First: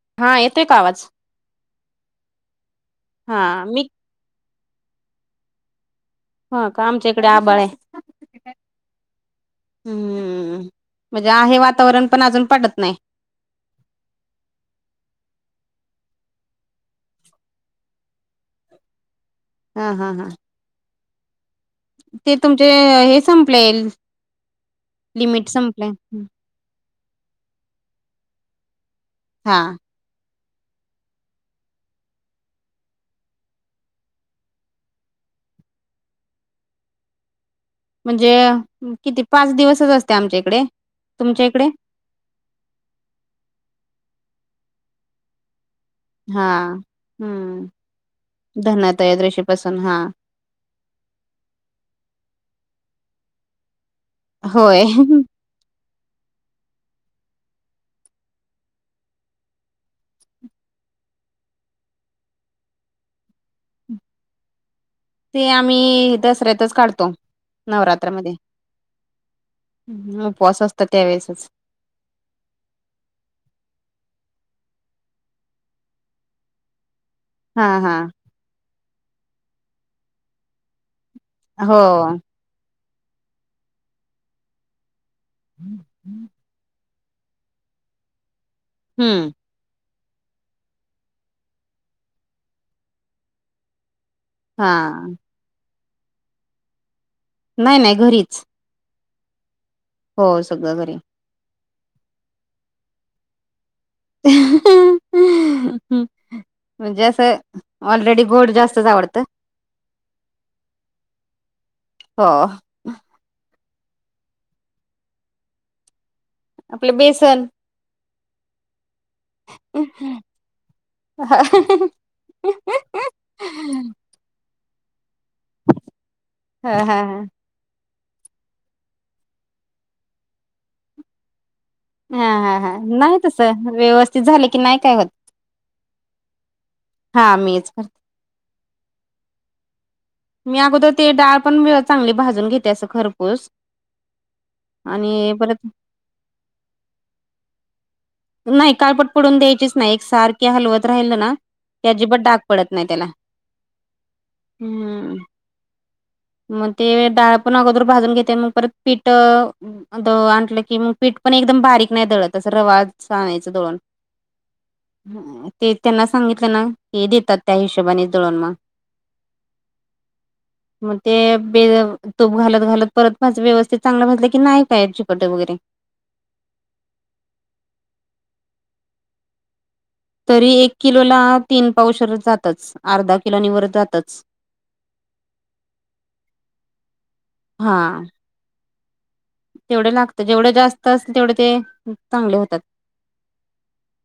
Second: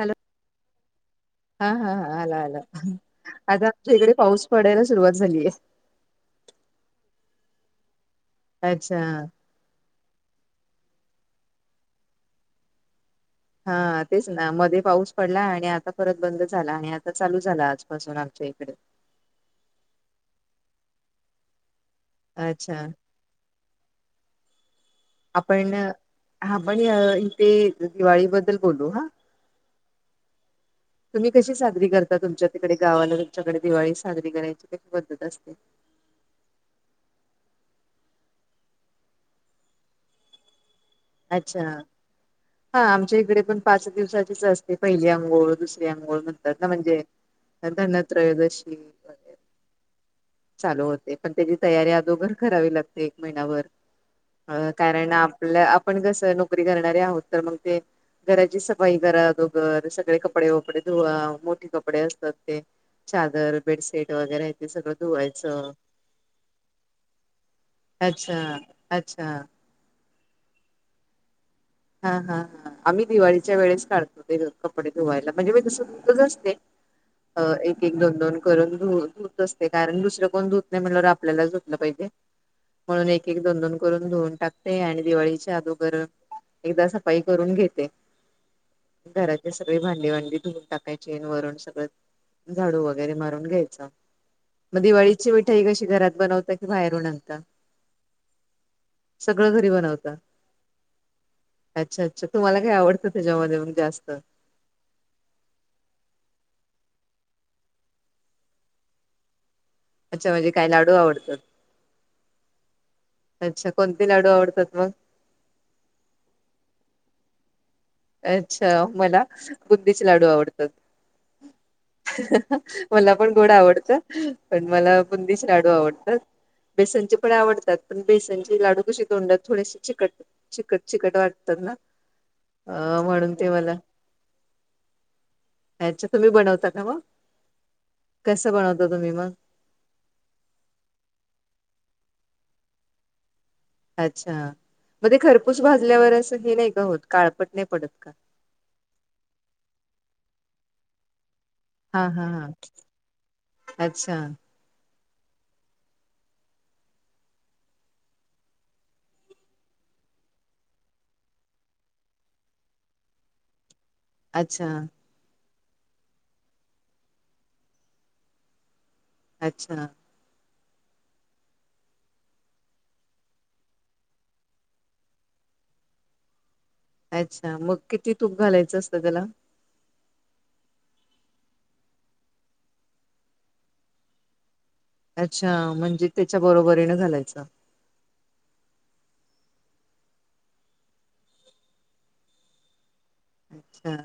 Hello हा येतेय का आवाज हा हा हा आला आला हा आता मी आमच्या इकडे पाऊस पडायला सुरुवात झालीय ह का आमच्या इकडे आभाळ आहे. अच्छा हुम् म्हणजे आहे वातावरण पण अजून पडत नाही. हा तेच ना मध्ये पाऊस पडला आणि आता परत बंद झाला आणि आता चालू झाला आजपासून आमच्या इकडे. हा हा हा ते तुमचे अच्छा हे संपलं येईल लिमिट संपलंय हुम हा पण इथे दिवाळी बद्दल बोलू हा हा तुम्ही कशी साजरी करता तुमच्या तिकडे गावाला तुमच्याकडे दिवाळी साजरी करायची कशी पद्धत असते. म्हणजे म किती पाच दिवसच असते आमच्या इकडे तुमच्या अच्छा इकडे हा आमच्या इकडे पण पाच दिवसाचीच असते पहिली अंघोळ दुसरी आघोळ हा म्हणतात म्हणजे हम्म त्यां त्यांना त्रयोदशी वैरे धनत्रयोदशी पासून हा चालू होते पण त्याची तयारी अदोघर करावी लागते एक महिना भर अ होय कारण आपलं आपण कसं नोकरी करणारे आहोत तर मग ते घराची सफाई करा दोघर सगळे कपडे वपडे धुवा मोठे कपडे असतात ते चादर बेडशीट वगैरे ते सगळ धुवा ते आम्ही दसऱ्यातच काढतो नवरात्रामध्ये अच्छा अच्छा हु उपवास असत त्यावेेळेसच हा हा हा आम्ही दिवाळीच्या वेळेस काढतो ते कपडे धुवायला म्हणजे मी तसं धुतच असते. अ हा एक एक हा दोन दोन करून ध धुत असते कारण दुसरं कोण धुत म्ह हो आपल्यालातलं पाहिजे म्हणून एक एक दोन दोन करून धुऊन टाकते आणि दिवाळीच्या. दोर एकदा सफाई करून घेते हम्म घरा सगळी भांडीवांडी धुवून टाकायचीन वरून सगळं झाडू वगैरे मारून घ्यायचं. मग हा दिवाळीची मिठाई कशी घरात बनवता की बाहेरून आणता नाही नाही घरीच. सगळं घरी बनवतात. हो सगळ घरी. अच्छा अच्छा, तुम्हाला काय आवडतं त्याच्यामध्ये मग जास्त? हम् म्हणजे असं ऑलरेडी गोड जास्तच आवडतं. अच्छा म्हणजे काय लाडू आवडतात? हो अच्छा कोणते लाडू आवडतात मग? आपले बेसन अच्छा, मला बुंदीचे लाडू आवडतात. हा ह ह ह मला पण गोड आवडतं. पण मला बुंदीचे लाडू आवडतात. हा हा बेसनचे पण आवडतात. पण बेसनचे लाडू कसे तोंडात थोडेसे चिकट चिकट चिकट वाटतात ना. हा हा हा अ नाही म्हणून तस ते मला व्यवस्थित झाले की नाही काय होत. अच्छा, तुम्ही बनवता का मगं? हा मीच करते कस बनवता तुम्ही मग? मी अगोदर ते डाळ पण चांगली भाजून घेते. असं खरपुस अच्छा मध्ये खरपूस भाजल्यावर असं हे नाही का होत काळपट नाही पडत का? नाही. काळपट पडून द्यायचीच नाही. एक सारखी हलवत राहिल ना. की हा अजिबात हा डाग हा पडत नाही त्याला अच्छा, हम्म मग ते डाळ पण अगोदर भाजून घेते. मग परत पीठ दळून आणलं. की मग पीठ पण एकदम बारीक नाही दळत असं रवाळच आणायचं दळुण अच्छा, ते त्यांना सांगितलं ना. ते देतात त्या हिशोबाने दळूण मग अच्छा, मगं ते बे तुप घालत घालत परत माझ व्यवस्थित चांगला भाजल की नाही काय चिकटं वगैरे अच्छा, मग किती तूप घालायचं असतं. त्याला, तरी एक किलोला तीन पाऊशर जातच. अर्धा किलोनी वर जातच. अच्छा, म्हणजे त्याच्या बरोबरीन घालायच. हा, तेवढे लागतात. जेवढे जास्त असल तेवढे ते चांगले होतात. अच्छा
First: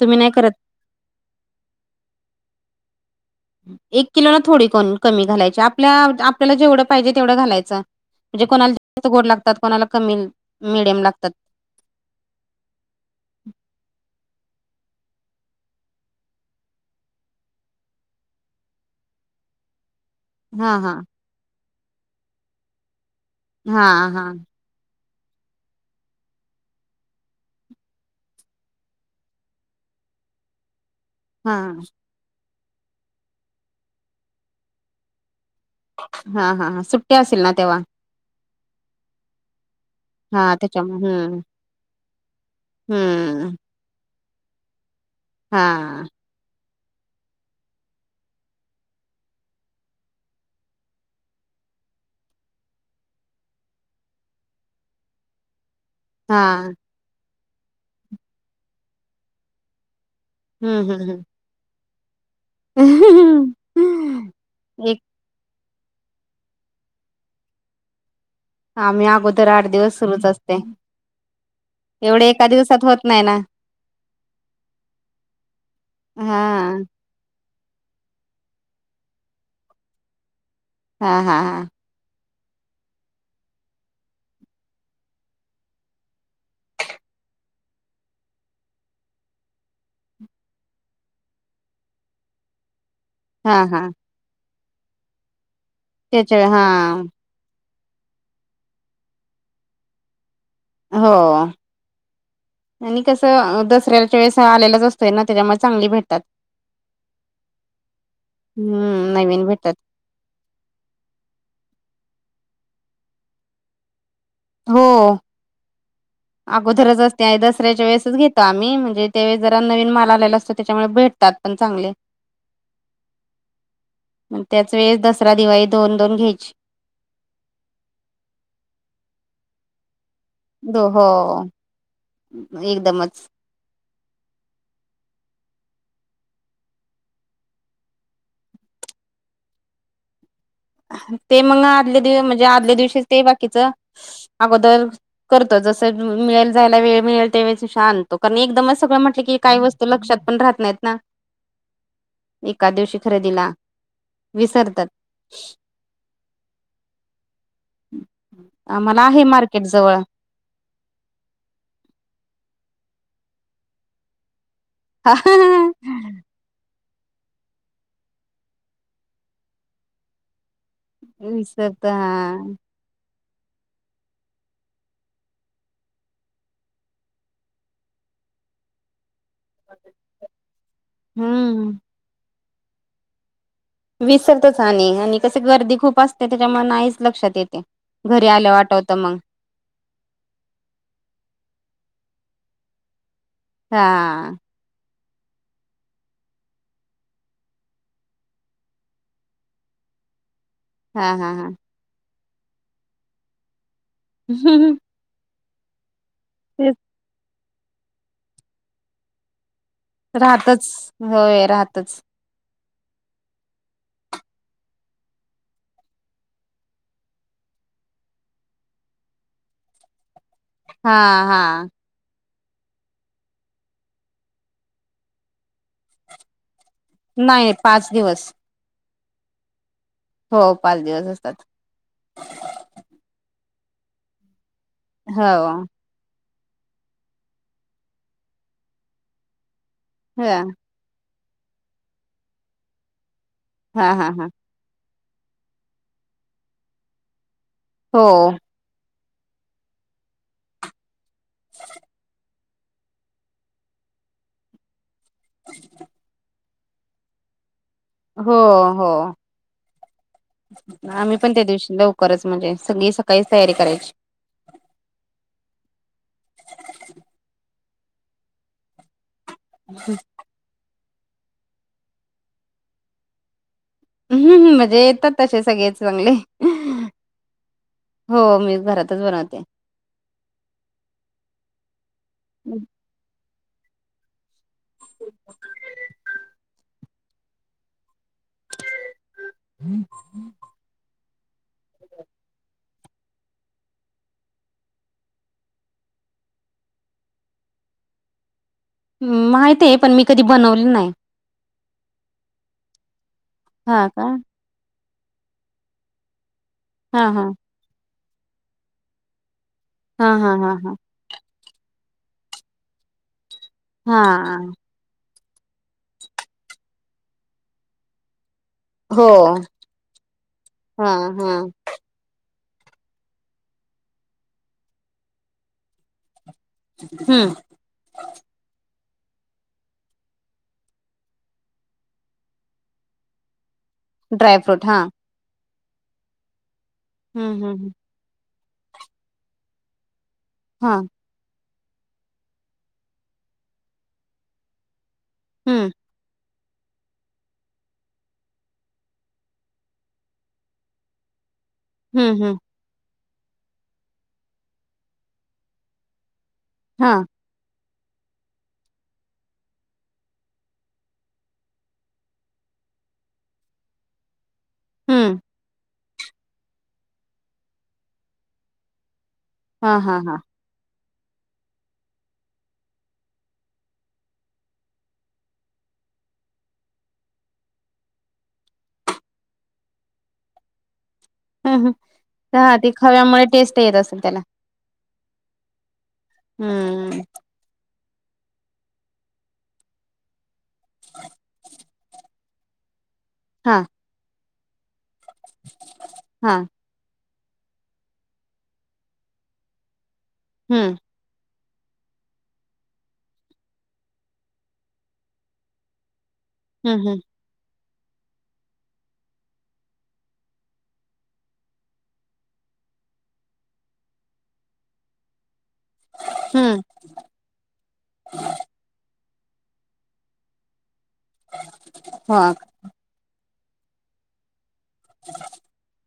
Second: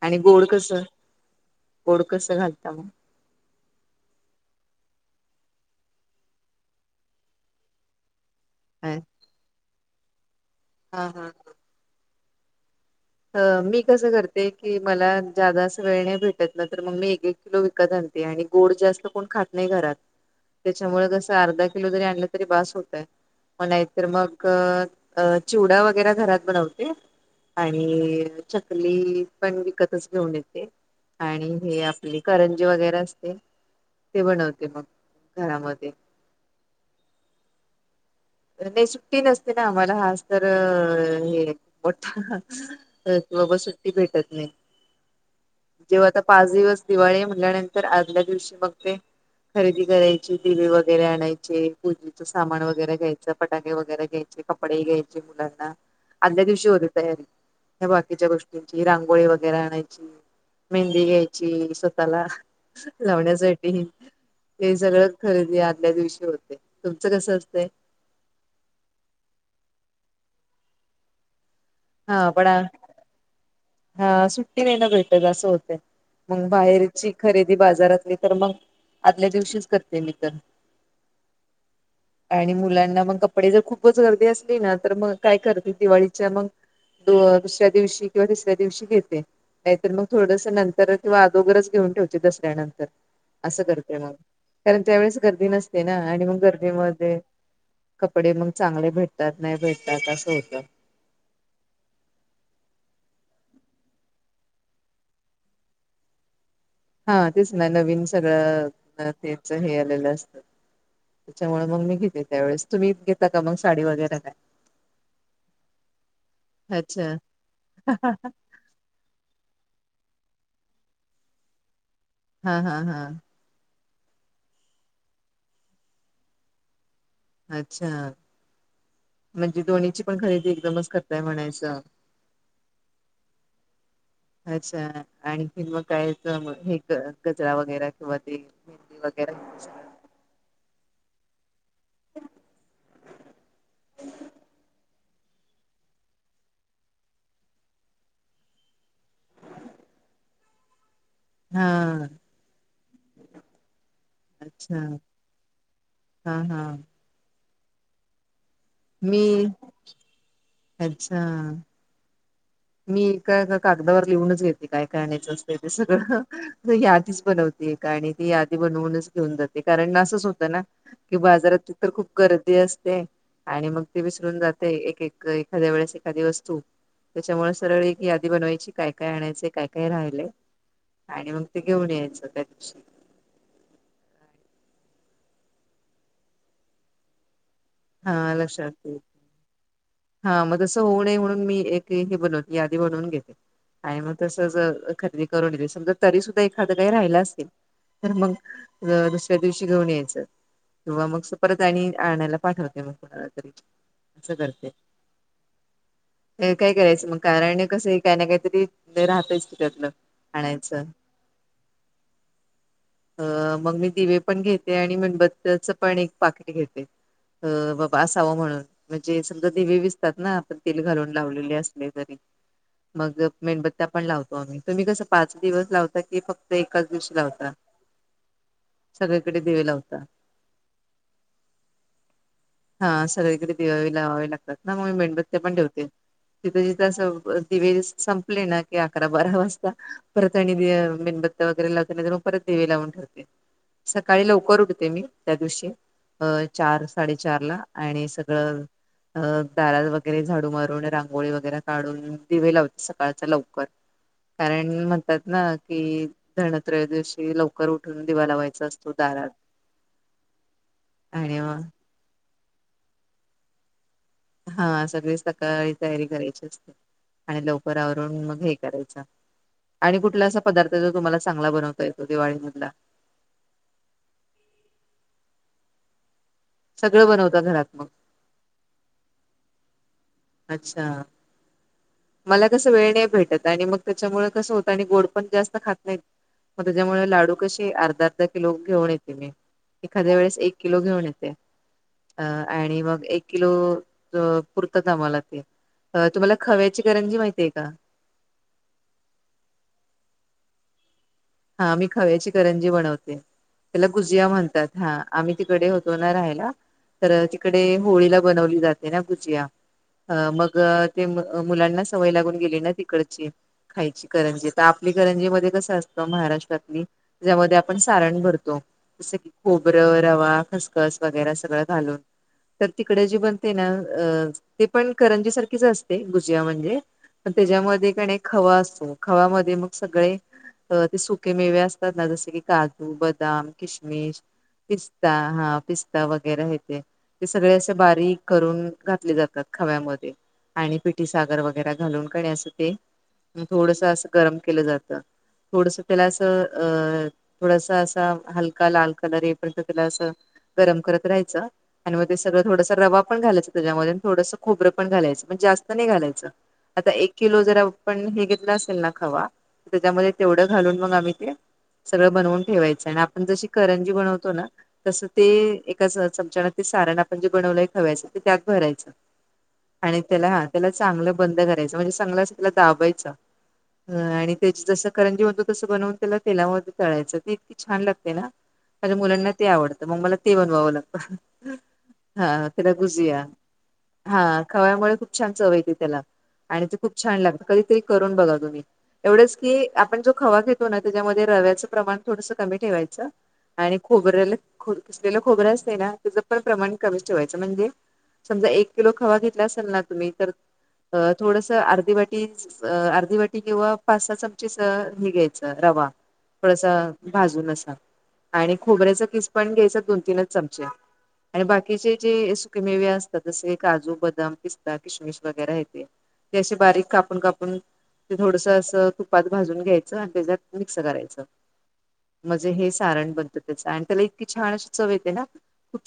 तुम्ही आणि नाही गोड करत. कसं गोड कसं घालता मग, एक किलोला थोडी कमी घालायची आपल्या आपल्याला जेवढं पाहिजे तेवढं घालायचं. म्हणजे कोणाला जास्त हा गोड लागतात. कोणाला कमी मिडियम हा लागतात. अ मी कसं करते की मला जादा अस वेळ नाही भेटत ना तर मग मी एक किलो विकत आणते आणि गोड जास्त कोण खात नाही घरात. हा हा त्याच्यामुळे कसं अर्धा किलो जरी आणलं तरी बास होतय. मग हा नाहीतर हा मग, अ चिवडा वगैरे घरात बनवते. चकली पण विकतच घेऊन येते आणि हा हे आपले करंजी वगैरे असते ते बनवते मग घरामध्ये. हा हा हा सुट्टी असेल ना तेव्हा? नाही सुट्टी नसते ना आम्हाला हाच तर हा त्याच्यामुळे हम्म हे मोठा की हम्म बाबा सुट्टी भेटत नाही. हा जेव्हा आता पाच दिवस दिवाळी म्हणल्यानंतर, आदल्या दिवशी मग ते खरेदी करायची. दिवे वगैरे आणायचे. पूजेचं सामान वगैरे घ्यायचे. फटाके वगैरे घ्यायचे. कपडे घ्यायचे. मुलांना आदल्या दिवशी हा होते. तयारी बाकीच्या गोष्टींची रांगोळी वगैरे आणायची. हम्म मेहंदी हम्म घ्यायची. ची स्वतःला हम्म लावण्यासाठी हे एक सगळं खरेदी आदल्या दिवशी होते. तुमचं कस असतंय? आम्ही अगोदर आठ दिवस सुरूच असते. एवढे हा एका पण दिवसात होत नाही ना. हा सुट्टी नाही ना भेटत असं होत हा मग बाहेर. ची खरेदी बाजारातली तर मग आदल्या दिवशीच करते मी तर हा हा हा ह आणि मुलांना मग कपडे जर खूपच गर्दी असली ना तर मग काय करते दिवाळीच्या मग दुस्या दिवशी किंवा दिवशी घेते नाहीतर मग थोडस नंतर किंवा अगोगरच घेऊन ठेवचे दसऱ्यानंतर असं हा हा करते मग कारण त्यावेेळेस गर्दी नसते ना आणि मग त्याच्या हा गर्दीमध्ये कपडे मग चांगले भेटतात नाही भेटतात असं होतं हो आणि कसं दसऱ्याच्या वेळेस आलेलाच असतोय ना त्याच्यामुळे चांगली भेटतात हा तेच ना नवीन सगळं हम्म नवीन त्याच भेटतात हे आलेलं असत त्याच्यामुळे मग मी घेते त्यावेळेस तुम्ही घेतता का मग साडी वगैरे काय हो अगोदरच अच्छा. असते आणि दसऱ्याच्या वेळेसच घेतो आ्ही म्हणजे तेवेळे जरा नवीन माल आलेला असतो त्याच्यामुळे भेटतात पण चांगले हा हा हा मग त्याच वेळेस दसरा दिवाळी दोन दोन घ्यायची अच्छा म्हणजे दो्हीची पण खरीे हो हो एकदमच [inaudible] अच्छा आणखी मग कायच हे कचरा वगैरा किंवा ते वगैरे ते मग आदले दिव म्हणजे आदल्या दिवशी ते बाकीच अगोदर करतो जसं मिळेल जायला वेळ मिळेल त्या वेळे श आणतो कारण एकदमच सगळं म्हटलं की काही वस्त तो लक्षात पण राहत नाहीत ना हा एका दिवशी खरे दिला अच्छा हा हा मला मी आहे मार्केट जवळ अच्छा मी एका एका कागदावर लिहूनच घेते काय काय आणायचे असते ते सगळं त यादीच बनवते आणि ती यादी बनवूनच घेऊन जाते कारण असंच होतं ना कि बाजारात विसरत तर खूप हा गर्दी असते आणि मग ते विसरून जाते एक एक एखाद्या वेळेस एखादी वस्तू त्याच्यामुळे सरळ एक यादी बनवायची काय काय आणायचं काय काय राहिले आणि मग ते हम्म घेऊन यायचं त्या दिवशी विसरतच आणि आणि कस गर्दी खूप असते त्याच्यामुळे आईच लक्षात येते घरी हा आल्या लक्षात वाटवतं येईल मग हा मग तसं होऊ नये म्हणून मी एक हे बनव यादी बनवून घेते हा आणि मग तसच खरेदी करून येेत समजा तरी सुद्धा एखादं काही राहिलं असेल तर मग दुसऱ्या दिवशी घेऊन यायचं किंवा हा मग हा स हा परत आणि आणायला पाठवते मग कोणाला तरी असं करते काय तेच करायचं मग कारण कसं काही ना काहीतरी राहतयच त त्यातलं. राहतच आणायचं होय राहतच अ मग मी दिवे पण घेते आणि मणबत्तच पण एक पाखरी घेते बाबा असावं म्हणून म्हणजे समजा दिवे विसतात ना आपण तेल हा घालून हा लावलेले असले मग मेणबत्ता्या पण लावतो आम्ही तुम्ही कस पाच दिवस लावता की फक्त एककाच नाही पाच दिवस. सगळीकडे दिवे लावता. हो पाच दिवस असतात. हा सगळीकडे दिवेवे लावावे लागतात ना म मी हो मेणबत्या पण ठेवते. तिथं जिथं असं दिवे संपले ना की अकरा बारा वाजता. ह परत आणि बे मेणबत्या वगैरे लावते नाही त मग परत दिवे लावून ठेवते. हा हा हा सकाळी लवकर उठते मी त्या दिवशी अ चार साडेचार ला. हो आणि सगळं अ दारात वगैरे झाडू मारून रांगोळी वगैरे काढून दिवे लावत सकाळच्या लवकर. कारण म्हणतात ना की धनत्रयोदिवशी लव करऊठ हो हो आम्ही पण आणि त्या मग दिवशी लव करच म्हणजे सगळी सकाळीच तयारी करायची. हा सगळी सकाळी तयारी करायची असते. आणि लवकर आवरून मग हे करायचं. आणि कुठला असा पदार्थ जो तुम्हाला चांगला बनवता येतो दिवाळी मधला. हूं म्हणजे येतात तसे सगळेच चांगले. सगळं बनवताात घरात मग. हो मी घरातच बनवते. अच्छा. मला कसं वेळ नाही भेटत, आणि मग त्याच्यामुळे कसं होत, आणि गोड पण जास्त खात नाहीत. म त्याच्यामुळे लाडू कसे अर्धा अर्धा किलो घेऊन येते मी एखाद्या वेळेस एक किलो घेऊन येते. अ आणि मग एक किलो पुरत ता मला ती तुम्हाला खव्याची करंजी माहिती आहे का? मं माहित हे पण मी कधी बनवले नाही. हा मी खव्याची करंजी बनवते, त्याला हा का? गुजिया म्हणतात. हा आम्ही तिकडे होतो ना राहायला हां, तर हां. तिक डे होळीला बनवली जाते ना गुजिया हां, हं हां, हां, मग हां. ते मुलांना सवय लागून गेली ना तिकडची खायची करंजी हां, तर आपली करंजी मध्ये कस अस त महाराष्ट्रातली ज्यामध्ये आपण सारण भरतो. हो. जसं की खोबरं रवा खसखस हां, वगैरे हां. सगळं घालून तर तिकडे जे बनते ना अ ते पण करंजी सारखीच अस ते गुजिया म्हणजे हं, त्याच्यामध्ये कनी खवा असतो खवामध्ये मग सगळे ते त सुके मेवे असतात ना जसे की काजू बदाम किशमिश ड्रायफ्रूट हां. पिस्ता हा पिस्ता वगैरे हे ते ते हं, सगळे हं, हं. असे बारीक करून घातले जातात खव्यामध्ये आणि हां. की सागर व घालून अस ते थोडस अस गरम केलं जात हं, थोडस त्याला असं अ थोडासा असा हलका लाल कलर येपर्यंत त्याला असं गरम करत राहायचं. आण म ते हं, हं. सगंळ थोडंस रवा पण घालायचं त्याच्यामध्ये थोडंस खोबरंपण घालायचं पण जास्त नाही घालायचं. आता हां, एक किलो जर आपण हे घेतलं असेल ना खवा त्याच्यामध्ये तेवढं घालून मग आम्ही ते सगळं बनवून ठेवायचं आणि आपण जशी करंजी बनवतो ना तसं हं. ते एका च चमचाना ते सारण आपण जे बनवलंय खव्याचं ते त्यात भरायच. हां, आणि हां, हां. त्याला हा. त्याला चांगलं बंद करायचं म्हणजे चांगलं असं त्याला दाबायचं आणि त्याच जस करंजी मधल तसं बनवून त्याला तेलामध्ये तळायचं ते इतकी छान लागते ना. माझ्या मुलांना ते आवडतं मग मला ते बनवावं लागतं. अ हा! हा त्याला गुजीया त्याला. हा खव्यामुळे खूप छान चवयेती त्याला. आणि ते खूप हं. छान लाग कधीतरी करून बघा तुम्ही एवढच की आपण जो खवा घेतो ना त्याच्यामध्ये रव्याच प्रमाण थोडस कमी ठेवायचं हां, आणि खोबऱ्याल खिसलेल खोबरं असत ना त्याचं पण हां. प्रमाण कमीच ठेवायचं म्हणजे समजा एक किलो खवा घेतला असेल ना तुम्ही तर हम्म! अ थोडस अर्धी वाटी अर्धी वाटी किंवा पासा च कस थोडस हे घ्याच रवा थोडस! हं, हं. भाजूना आसा आणि खोबऱ्याचा खिस पण घ्यायचा दोन तीनच चमचे. आणि बाकीचे जे सुकेमेवे असतात जसे काजू बदाम, पिस्ता, किशमिश वगैरे आहे ते! ते असे हं. बारीक कापून कापून ते थोडस अस तुपात भाजून घ्यायचं आणि त्याच्यात मिक्स करायचं. हो, म्हणजे हे सारण बनतं त्याच आणि त्याला इतकी छान अशी चव येते ना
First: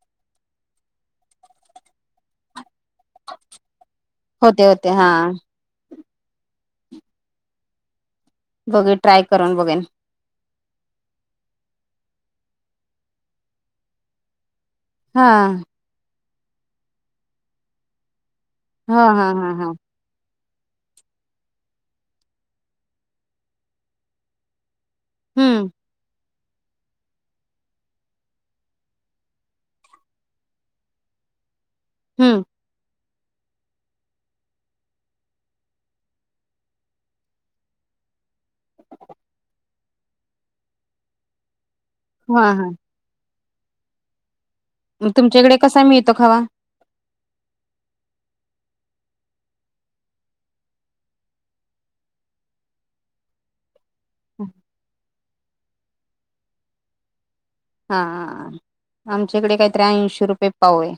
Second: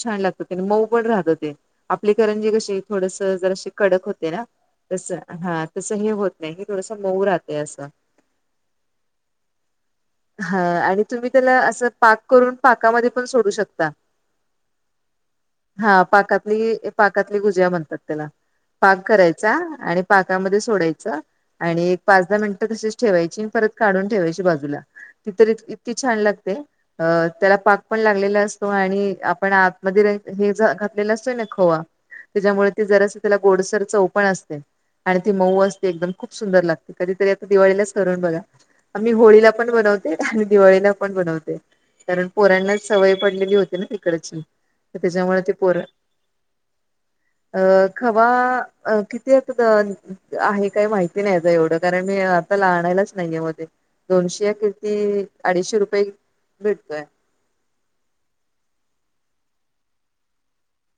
छान लागत मऊ पण राहतं ते आपली करंजी कशी थोडस जराशी कडक होते ना होते. तस हां, हा. तसं हे होत नाही हे थोडस मऊ राहतं असं. बघेन ट्राय करून बघेन. हा आणि तुम्ही त्याला असं पाक करून पाकामध्ये पण सोडू शकता. हा! हा पाकातली पाकातली भुजया म्हणतात त्याला पाक हां, हां, हां, करायचा हां. आणि पाकामध्ये सोडायचा आणि एक पाच दहा मिनिटं तशीच ठेवायची परत काढून ठेवायची बाजूला. ती तरी हं. इतकी छान लागते. अ त्याला पाक पण लागलेला असतो आणि आपण आतमध्ये हे घातलेला असतोय ना खवा हम्म त्याच्यामुळे ते जरास त्याला गोडसर चौपण असते. आणि ते मऊ असते एकदम खूप सुंदर लागते कधीतरी आता दिवाळीला करून बघा आम्ही होळीला पण बनवते आणि दिवाळीला पण बनवते कारण हा हा पोरांना सवय पडलेली होती ना तिकडची. तर त्याच्यामुळे ते तुमच्याकडे पोर कसा मिळतो खवा? [inaudible] अ खवा किती आहे काही माहिती नाही एवढं कारण मी आणलाच नाहीय मध्ये दोनशे या किती अडीचशे रुपये भेटतोय. हां हा! आमच्याकडे काही ऐंशी रुपये पाऊ आहे.